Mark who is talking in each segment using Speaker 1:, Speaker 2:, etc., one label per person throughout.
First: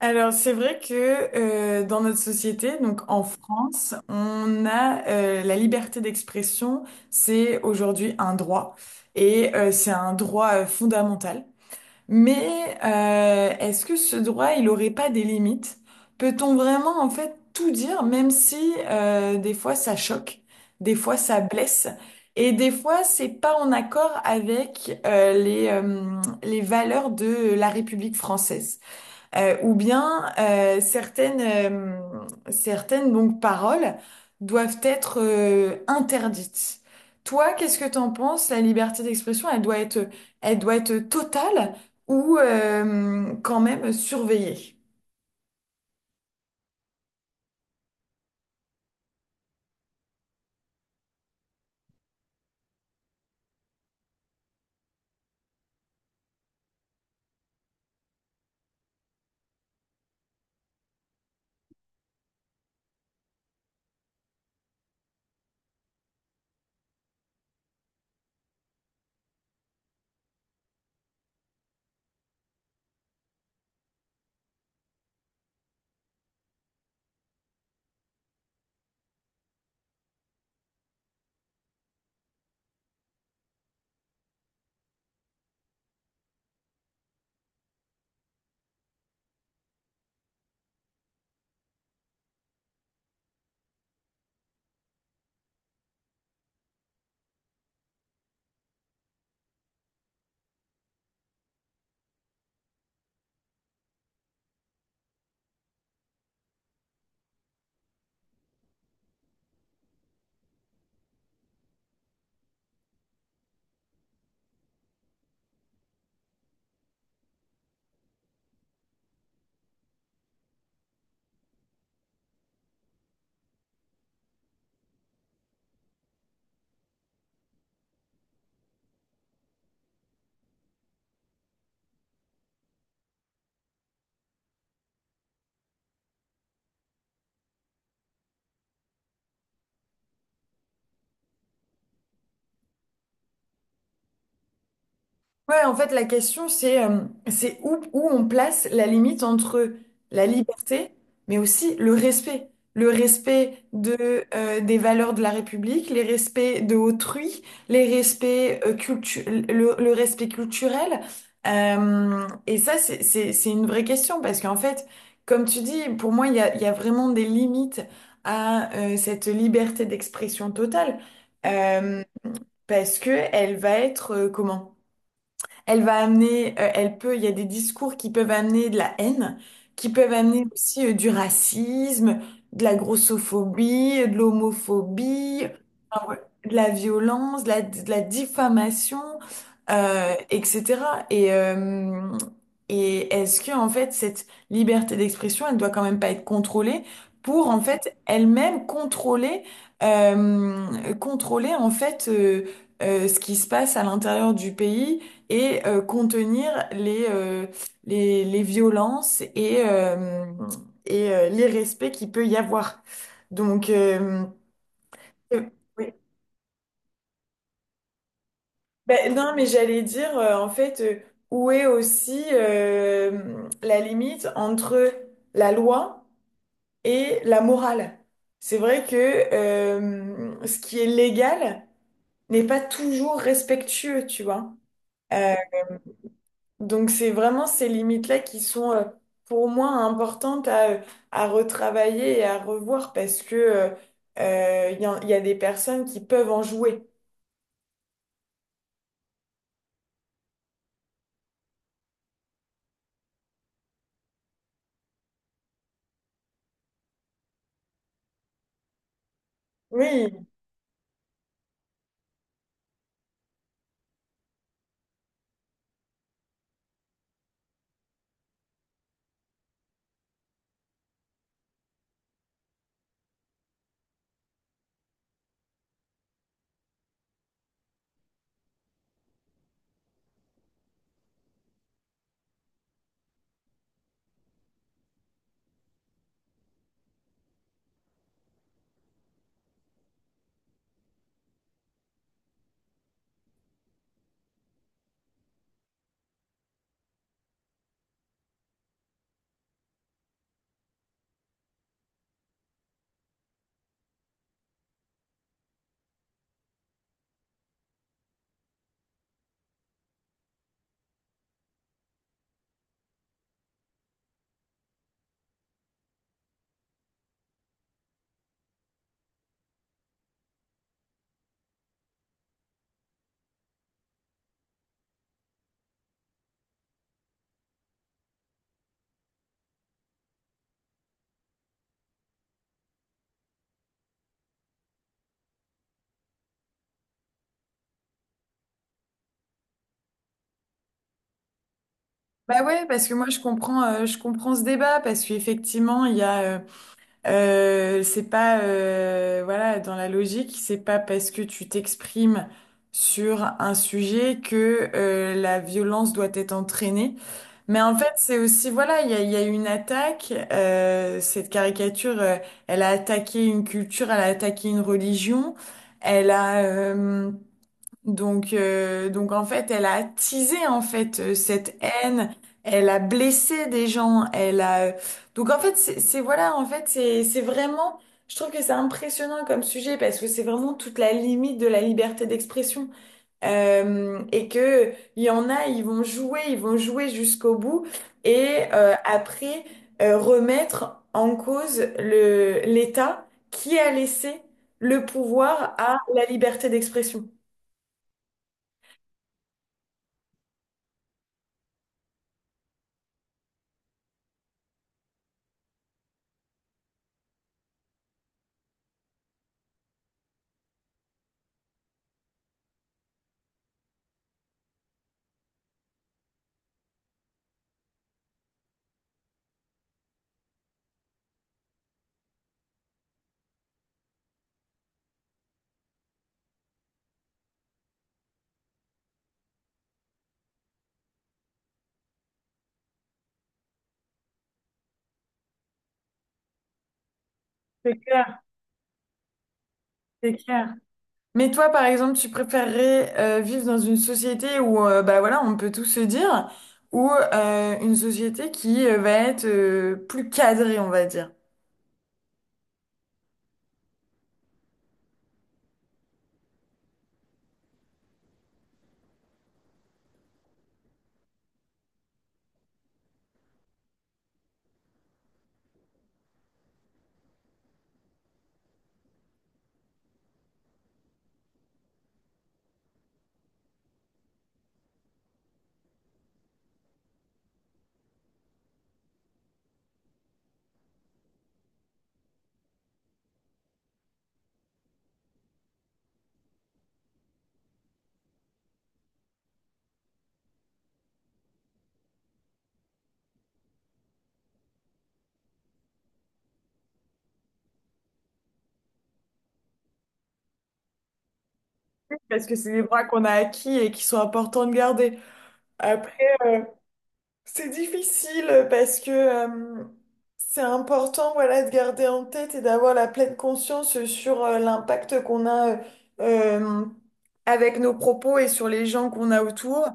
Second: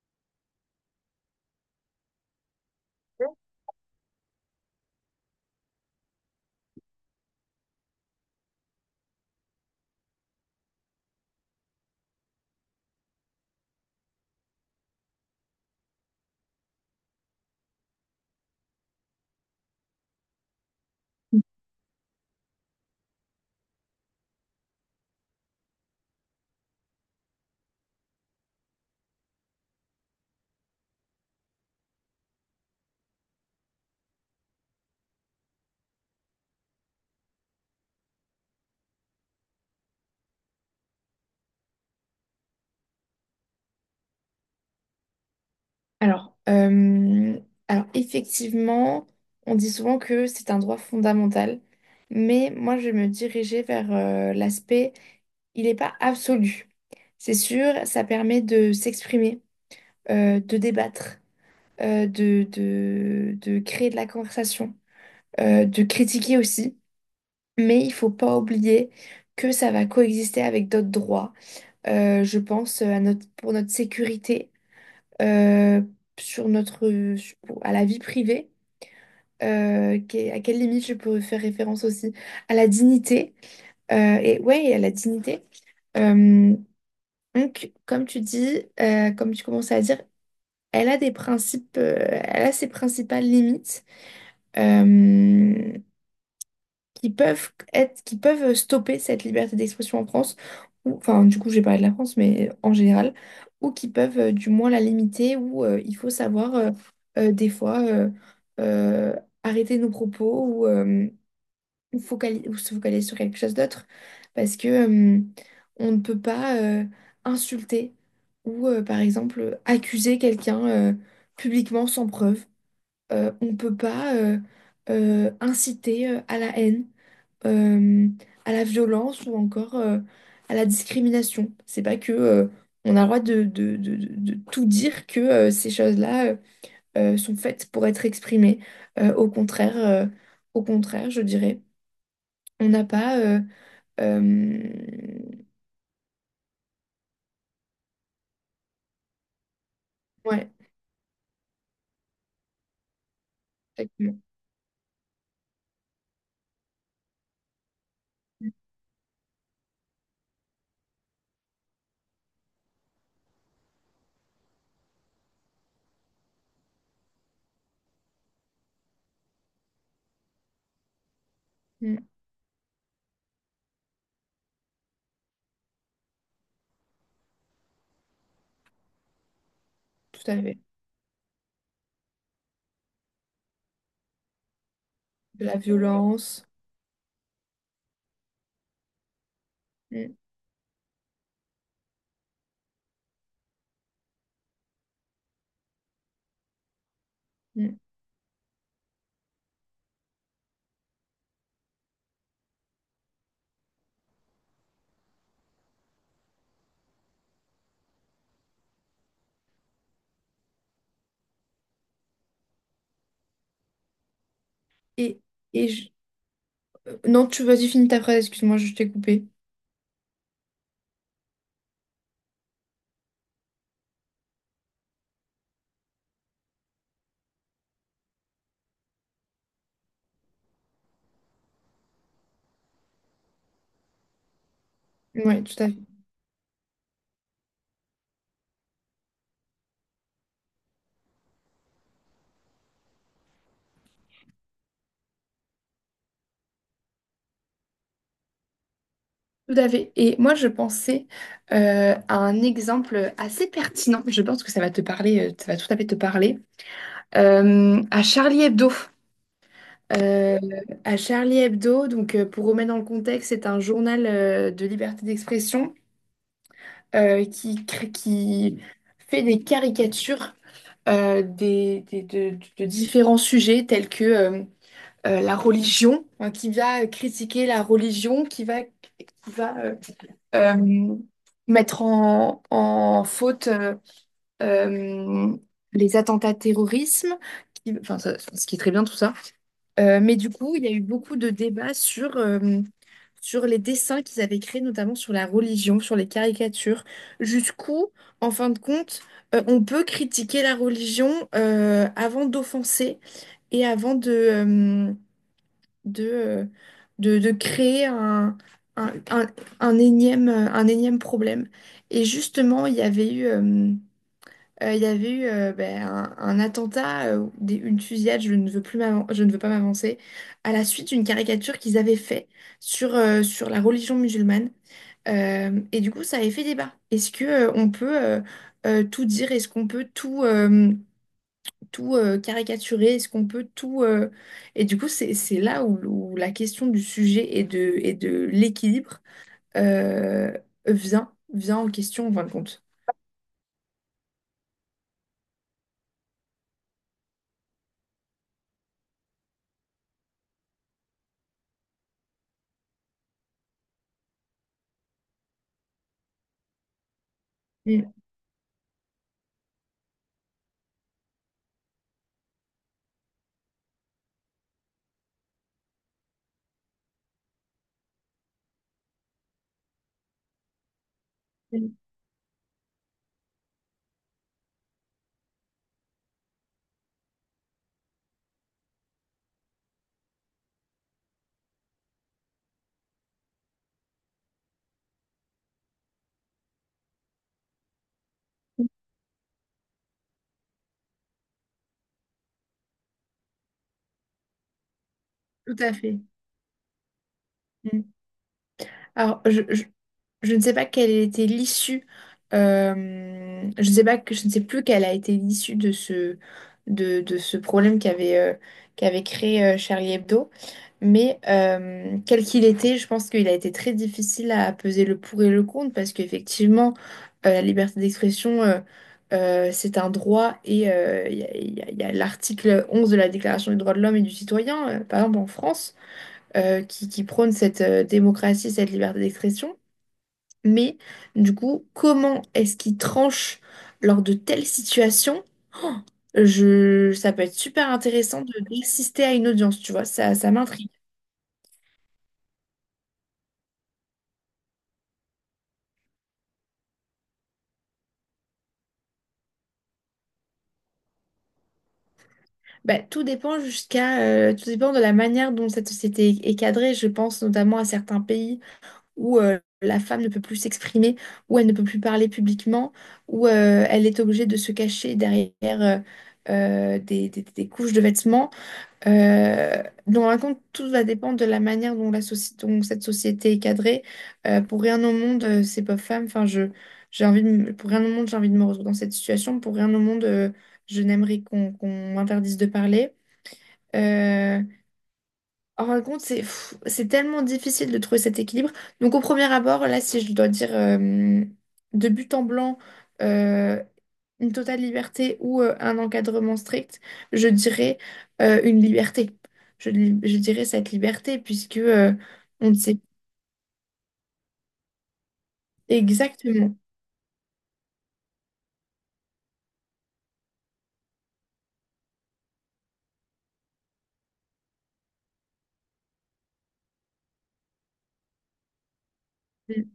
Speaker 1: Alors, c'est vrai que dans notre société, donc en France, on a la liberté d'expression, c'est aujourd'hui un droit et c'est un droit fondamental. Mais est-ce que ce droit, il aurait pas des limites? Peut-on vraiment en fait tout dire, même si des fois ça choque, des fois ça blesse et des fois c'est pas en accord avec les valeurs de la République française? Ou bien certaines, certaines donc, paroles doivent être interdites. Toi, qu'est-ce que t'en penses? La liberté d'expression, elle doit être totale ou quand même surveillée?
Speaker 2: Alors, euh, alors, effectivement, on dit souvent que c'est un droit fondamental, mais moi, je vais me dirigeais vers l'aspect, il n'est pas absolu. C'est sûr, ça permet de s'exprimer, de débattre, de créer de la conversation, de critiquer aussi, mais il faut pas oublier que ça va coexister avec d'autres droits. Je pense à notre, pour notre sécurité. euh, Sur notre, à la vie privée, à quelle limite je peux faire référence aussi, à la dignité, et à la dignité. Euh, donc, comme tu dis, comme tu commençais à dire, elle a des principes, elle a ses principales limites. Euh, qui peuvent qui peuvent stopper cette liberté d'expression en France, ou enfin du coup j'ai parlé de la France, mais en général, ou qui peuvent du moins la limiter, ou il faut savoir des fois euh, arrêter nos propos ou ou se focaliser sur quelque chose d'autre, parce que on ne peut pas insulter ou par exemple accuser quelqu'un publiquement sans preuve. On ne peut pas inciter à la haine euh, à la violence ou encore à la discrimination. C'est pas que on a le droit de tout dire que ces choses-là sont faites pour être exprimées. Euh, au contraire, euh, au contraire, je dirais, on n'a pas. Euh,
Speaker 1: Ouais, en fait, la question, c'est où, où on place la limite entre la
Speaker 2: ouais,
Speaker 1: liberté, mais aussi le respect. Le respect
Speaker 2: exactement.
Speaker 1: de, des valeurs de la République, les respects de autrui, les respects,
Speaker 2: Mm,
Speaker 1: euh, cultu- le respect culturel. Et ça, c'est une vraie question parce qu'en fait, comme tu dis, pour moi, il y a vraiment des limites à cette liberté d'expression totale
Speaker 2: mm,
Speaker 1: euh, parce que elle va être, comment? Elle va amener, elle peut, il y a des discours qui peuvent amener de la haine, qui peuvent
Speaker 2: tout à
Speaker 1: amener
Speaker 2: fait.
Speaker 1: aussi du racisme, de la grossophobie, de l'homophobie,
Speaker 2: De la
Speaker 1: enfin, ouais,
Speaker 2: violence.
Speaker 1: de la violence, de la diffamation,
Speaker 2: Mm,
Speaker 1: etc. Et et est-ce que, en fait, cette liberté d'expression, elle doit quand même pas être contrôlée pour, en
Speaker 2: mm.
Speaker 1: fait, elle-même contrôler, contrôler, en fait, ce qui se passe à l'intérieur du pays et contenir les, les violences et l'irrespect qu'il peut y avoir. Donc, euh,
Speaker 2: Et,
Speaker 1: euh,
Speaker 2: et je-
Speaker 1: oui.
Speaker 2: Non, tu vas-y, finis ta phrase, excuse-moi, je t'ai
Speaker 1: Ben,
Speaker 2: coupé.
Speaker 1: non, mais j'allais dire, en fait, où est aussi la limite entre la loi et la morale? C'est vrai que ce qui est légal n'est pas toujours respectueux, tu vois. Euh,
Speaker 2: Ouais, tout à fait.
Speaker 1: Donc c'est vraiment ces limites-là qui sont pour moi importantes à retravailler et à revoir parce que il y a des personnes qui peuvent en jouer.
Speaker 2: Tout à fait. Et moi, je pensais à un exemple assez pertinent. Je pense que ça va te parler, ça va tout à fait te parler. À Charlie Hebdo.
Speaker 1: Oui.
Speaker 2: Euh, à Charlie Hebdo, donc pour remettre dans le contexte, c'est un journal de liberté d'expression qui fait des caricatures de différents sujets tels que la religion, hein, qui va critiquer la religion, qui va euh, mettre en faute euh, les attentats terrorisme, enfin, ce qui est très bien tout ça. Mais du coup, il y a eu beaucoup de débats sur, sur les dessins qu'ils avaient créés, notamment sur la religion, sur les caricatures, jusqu'où, en fin de compte, on peut critiquer la religion avant d'offenser et avant de, euh, de créer un, un- un énième problème. Et justement, il y avait eu ben, un attentat, une fusillade, je ne veux pas m'avancer, à la suite d'une caricature qu'ils avaient fait sur, sur la religion musulmane. Et du coup, ça avait fait débat. Est-ce que, on peut tout dire? Est-ce qu'on peut tout... tout caricaturer? Est-ce qu'on peut tout... Et du coup, c'est là où, où la question du sujet et de l'équilibre euh, vient en question en fin de
Speaker 1: Bah
Speaker 2: compte.
Speaker 1: ouais, parce que moi je comprends ce débat parce qu'effectivement il y a, c'est pas, voilà, dans la logique, c'est pas parce que tu t'exprimes sur un sujet que la violence doit être entraînée. Mais en fait,
Speaker 2: Mm.
Speaker 1: c'est aussi, voilà, il y a eu une attaque. Cette caricature, elle a attaqué une culture, elle a attaqué une religion. Elle a donc en fait, elle a attisé en fait cette
Speaker 2: Mm.
Speaker 1: haine. Elle a blessé des gens. Elle a donc en fait, voilà, en fait, c'est vraiment. Je trouve que c'est impressionnant comme sujet parce que c'est vraiment toute la limite de la liberté d'expression. Et que il y en a, ils vont jouer jusqu'au bout et après remettre en cause le l'État qui a laissé le pouvoir
Speaker 2: Tout à
Speaker 1: à
Speaker 2: fait.
Speaker 1: la liberté d'expression.
Speaker 2: Mm. Alors, je ne sais pas quelle était l'issue. Je ne sais plus quelle a été l'issue de ce, de ce problème qu'avait qu'avait créé Charlie Hebdo. Mais quel qu'il était, je pense qu'il a été très difficile à peser le pour et le contre parce qu'effectivement, la liberté d'expression, c'est un droit et il y a, il y a l'article 11 de la Déclaration des droits de l'homme et du citoyen, par exemple en France, qui prône cette démocratie, cette liberté d'expression. Mais du coup, comment est-ce qu'il tranche lors de telles situations? Ça peut être super
Speaker 1: C'est clair,
Speaker 2: intéressant d'assister à une audience, tu vois,
Speaker 1: c'est
Speaker 2: ça
Speaker 1: clair.
Speaker 2: m'intrigue.
Speaker 1: Mais toi, par exemple, tu préférerais vivre dans une société où, bah voilà, on peut tout se dire, ou une société qui va être plus cadrée, on va dire.
Speaker 2: Bah, tout dépend de la manière dont cette société est cadrée. Je pense notamment à certains pays où la femme ne peut plus s'exprimer, où elle ne peut plus parler publiquement, où elle est obligée de se cacher derrière des couches de vêtements. Donc, en fin de compte, tout va dépendre de la manière dont, dont cette société est cadrée. Pour rien au monde, ces pauvres femmes, enfin, je, j'ai envie de me- pour rien au monde, j'ai envie de me retrouver dans cette situation. Pour rien au monde, je n'aimerais qu'on m'interdise de parler. Euh, En fin de compte, c'est pff, c'est tellement difficile de trouver cet équilibre. Donc au premier abord, là, si je dois dire de but en blanc, euh, une totale liberté ou un encadrement strict, je dirais une liberté. Je dirais cette liberté puisque
Speaker 1: Parce que
Speaker 2: on
Speaker 1: c'est
Speaker 2: ne
Speaker 1: des
Speaker 2: sait
Speaker 1: droits qu'on a acquis et qui sont importants de garder. Après,
Speaker 2: exactement,
Speaker 1: c'est difficile parce que c'est important voilà, de garder en tête et d'avoir la pleine conscience sur l'impact qu'on a euh, avec nos propos et sur les gens qu'on a autour.
Speaker 2: mm,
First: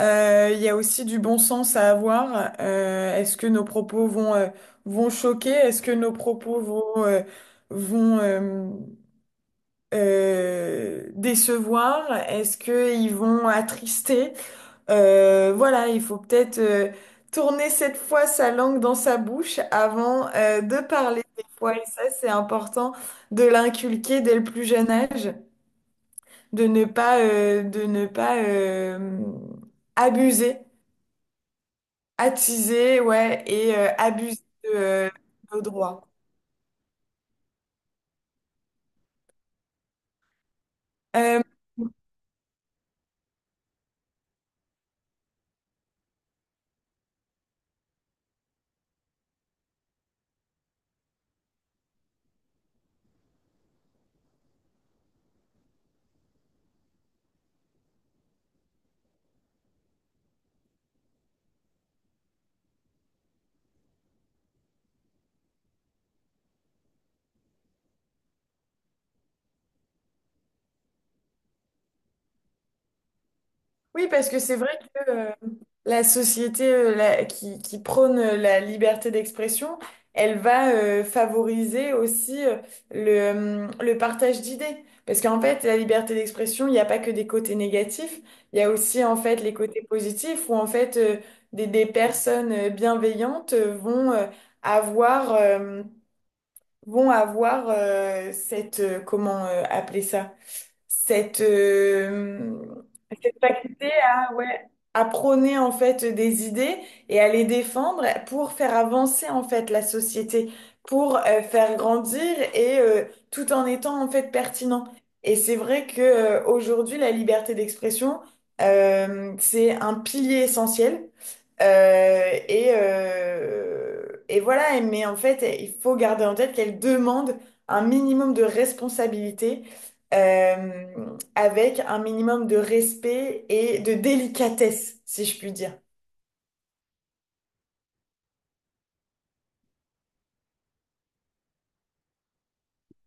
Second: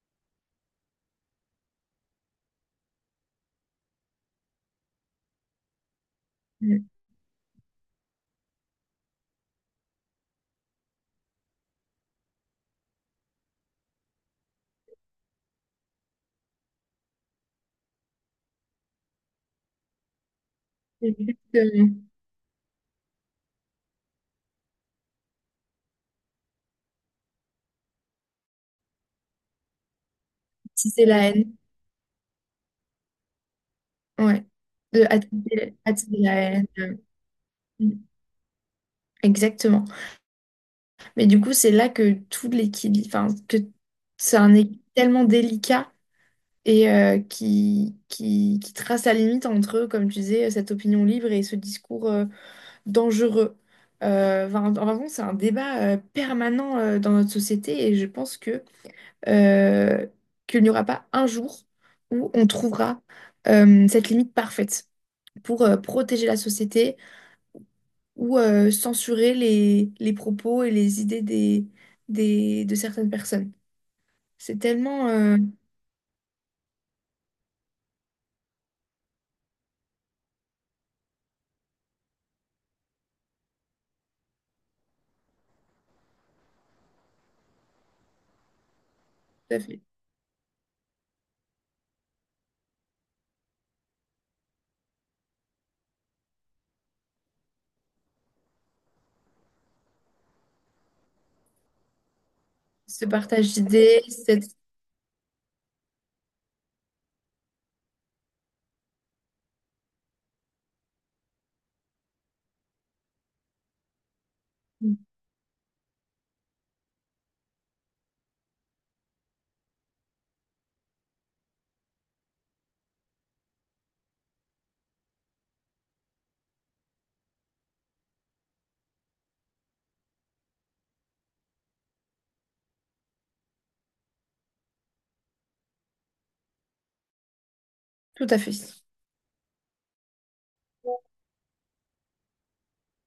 Speaker 1: Il y a aussi du bon sens à avoir. Est-ce que nos propos vont, vont choquer? Est-ce que nos propos
Speaker 2: mm,
Speaker 1: vont, vont, euh, décevoir? Est-ce qu'ils vont attrister? Voilà, il faut peut-être tourner cette fois sa langue dans sa bouche avant de parler des fois. Et
Speaker 2: exactement
Speaker 1: ça, c'est important de l'inculquer dès le plus jeune âge, de ne pas, abuser,
Speaker 2: si c'est la haine.
Speaker 1: attiser, ouais, et abuser
Speaker 2: Ouais.
Speaker 1: de
Speaker 2: De
Speaker 1: nos
Speaker 2: attiser,
Speaker 1: droits.
Speaker 2: attiser la haine. Mm, exactement. Mais du
Speaker 1: Euh,
Speaker 2: coup, c'est là que tout l'équilibre, enfin, que c'est un équilibre tellement délicat et qui trace la limite entre, comme tu disais, cette opinion libre et ce discours dangereux. Enfin, en fait, c'est un débat permanent dans notre société et je pense que euh, qu'il n'y aura pas un jour où on trouvera cette limite parfaite pour protéger la société ou censurer les propos et les idées des, de certaines personnes.
Speaker 1: Oui, parce que c'est
Speaker 2: C'est
Speaker 1: vrai
Speaker 2: tellement...
Speaker 1: que
Speaker 2: tout
Speaker 1: la société qui prône la liberté d'expression, elle va favoriser aussi le, le partage d'idées. Parce qu'en fait, la liberté d'expression, il n'y a pas que des côtés négatifs, il y a aussi en fait les
Speaker 2: à fait.
Speaker 1: côtés positifs où en fait des personnes bienveillantes vont avoir vont avoir cette, comment appeler ça? Cette,
Speaker 2: Ce
Speaker 1: cette
Speaker 2: partage
Speaker 1: faculté
Speaker 2: d'idées,
Speaker 1: à,
Speaker 2: cette...
Speaker 1: ouais, à prôner en fait des idées et à les défendre pour faire avancer en fait la société, pour faire grandir et tout en étant en fait pertinent. Et c'est vrai que aujourd'hui, la liberté d'expression, c'est un pilier essentiel. Et voilà, mais en fait, il faut garder en tête qu'elle demande un minimum de responsabilité avec un minimum de respect et de délicatesse, si je puis dire.
Speaker 2: Tout à fait.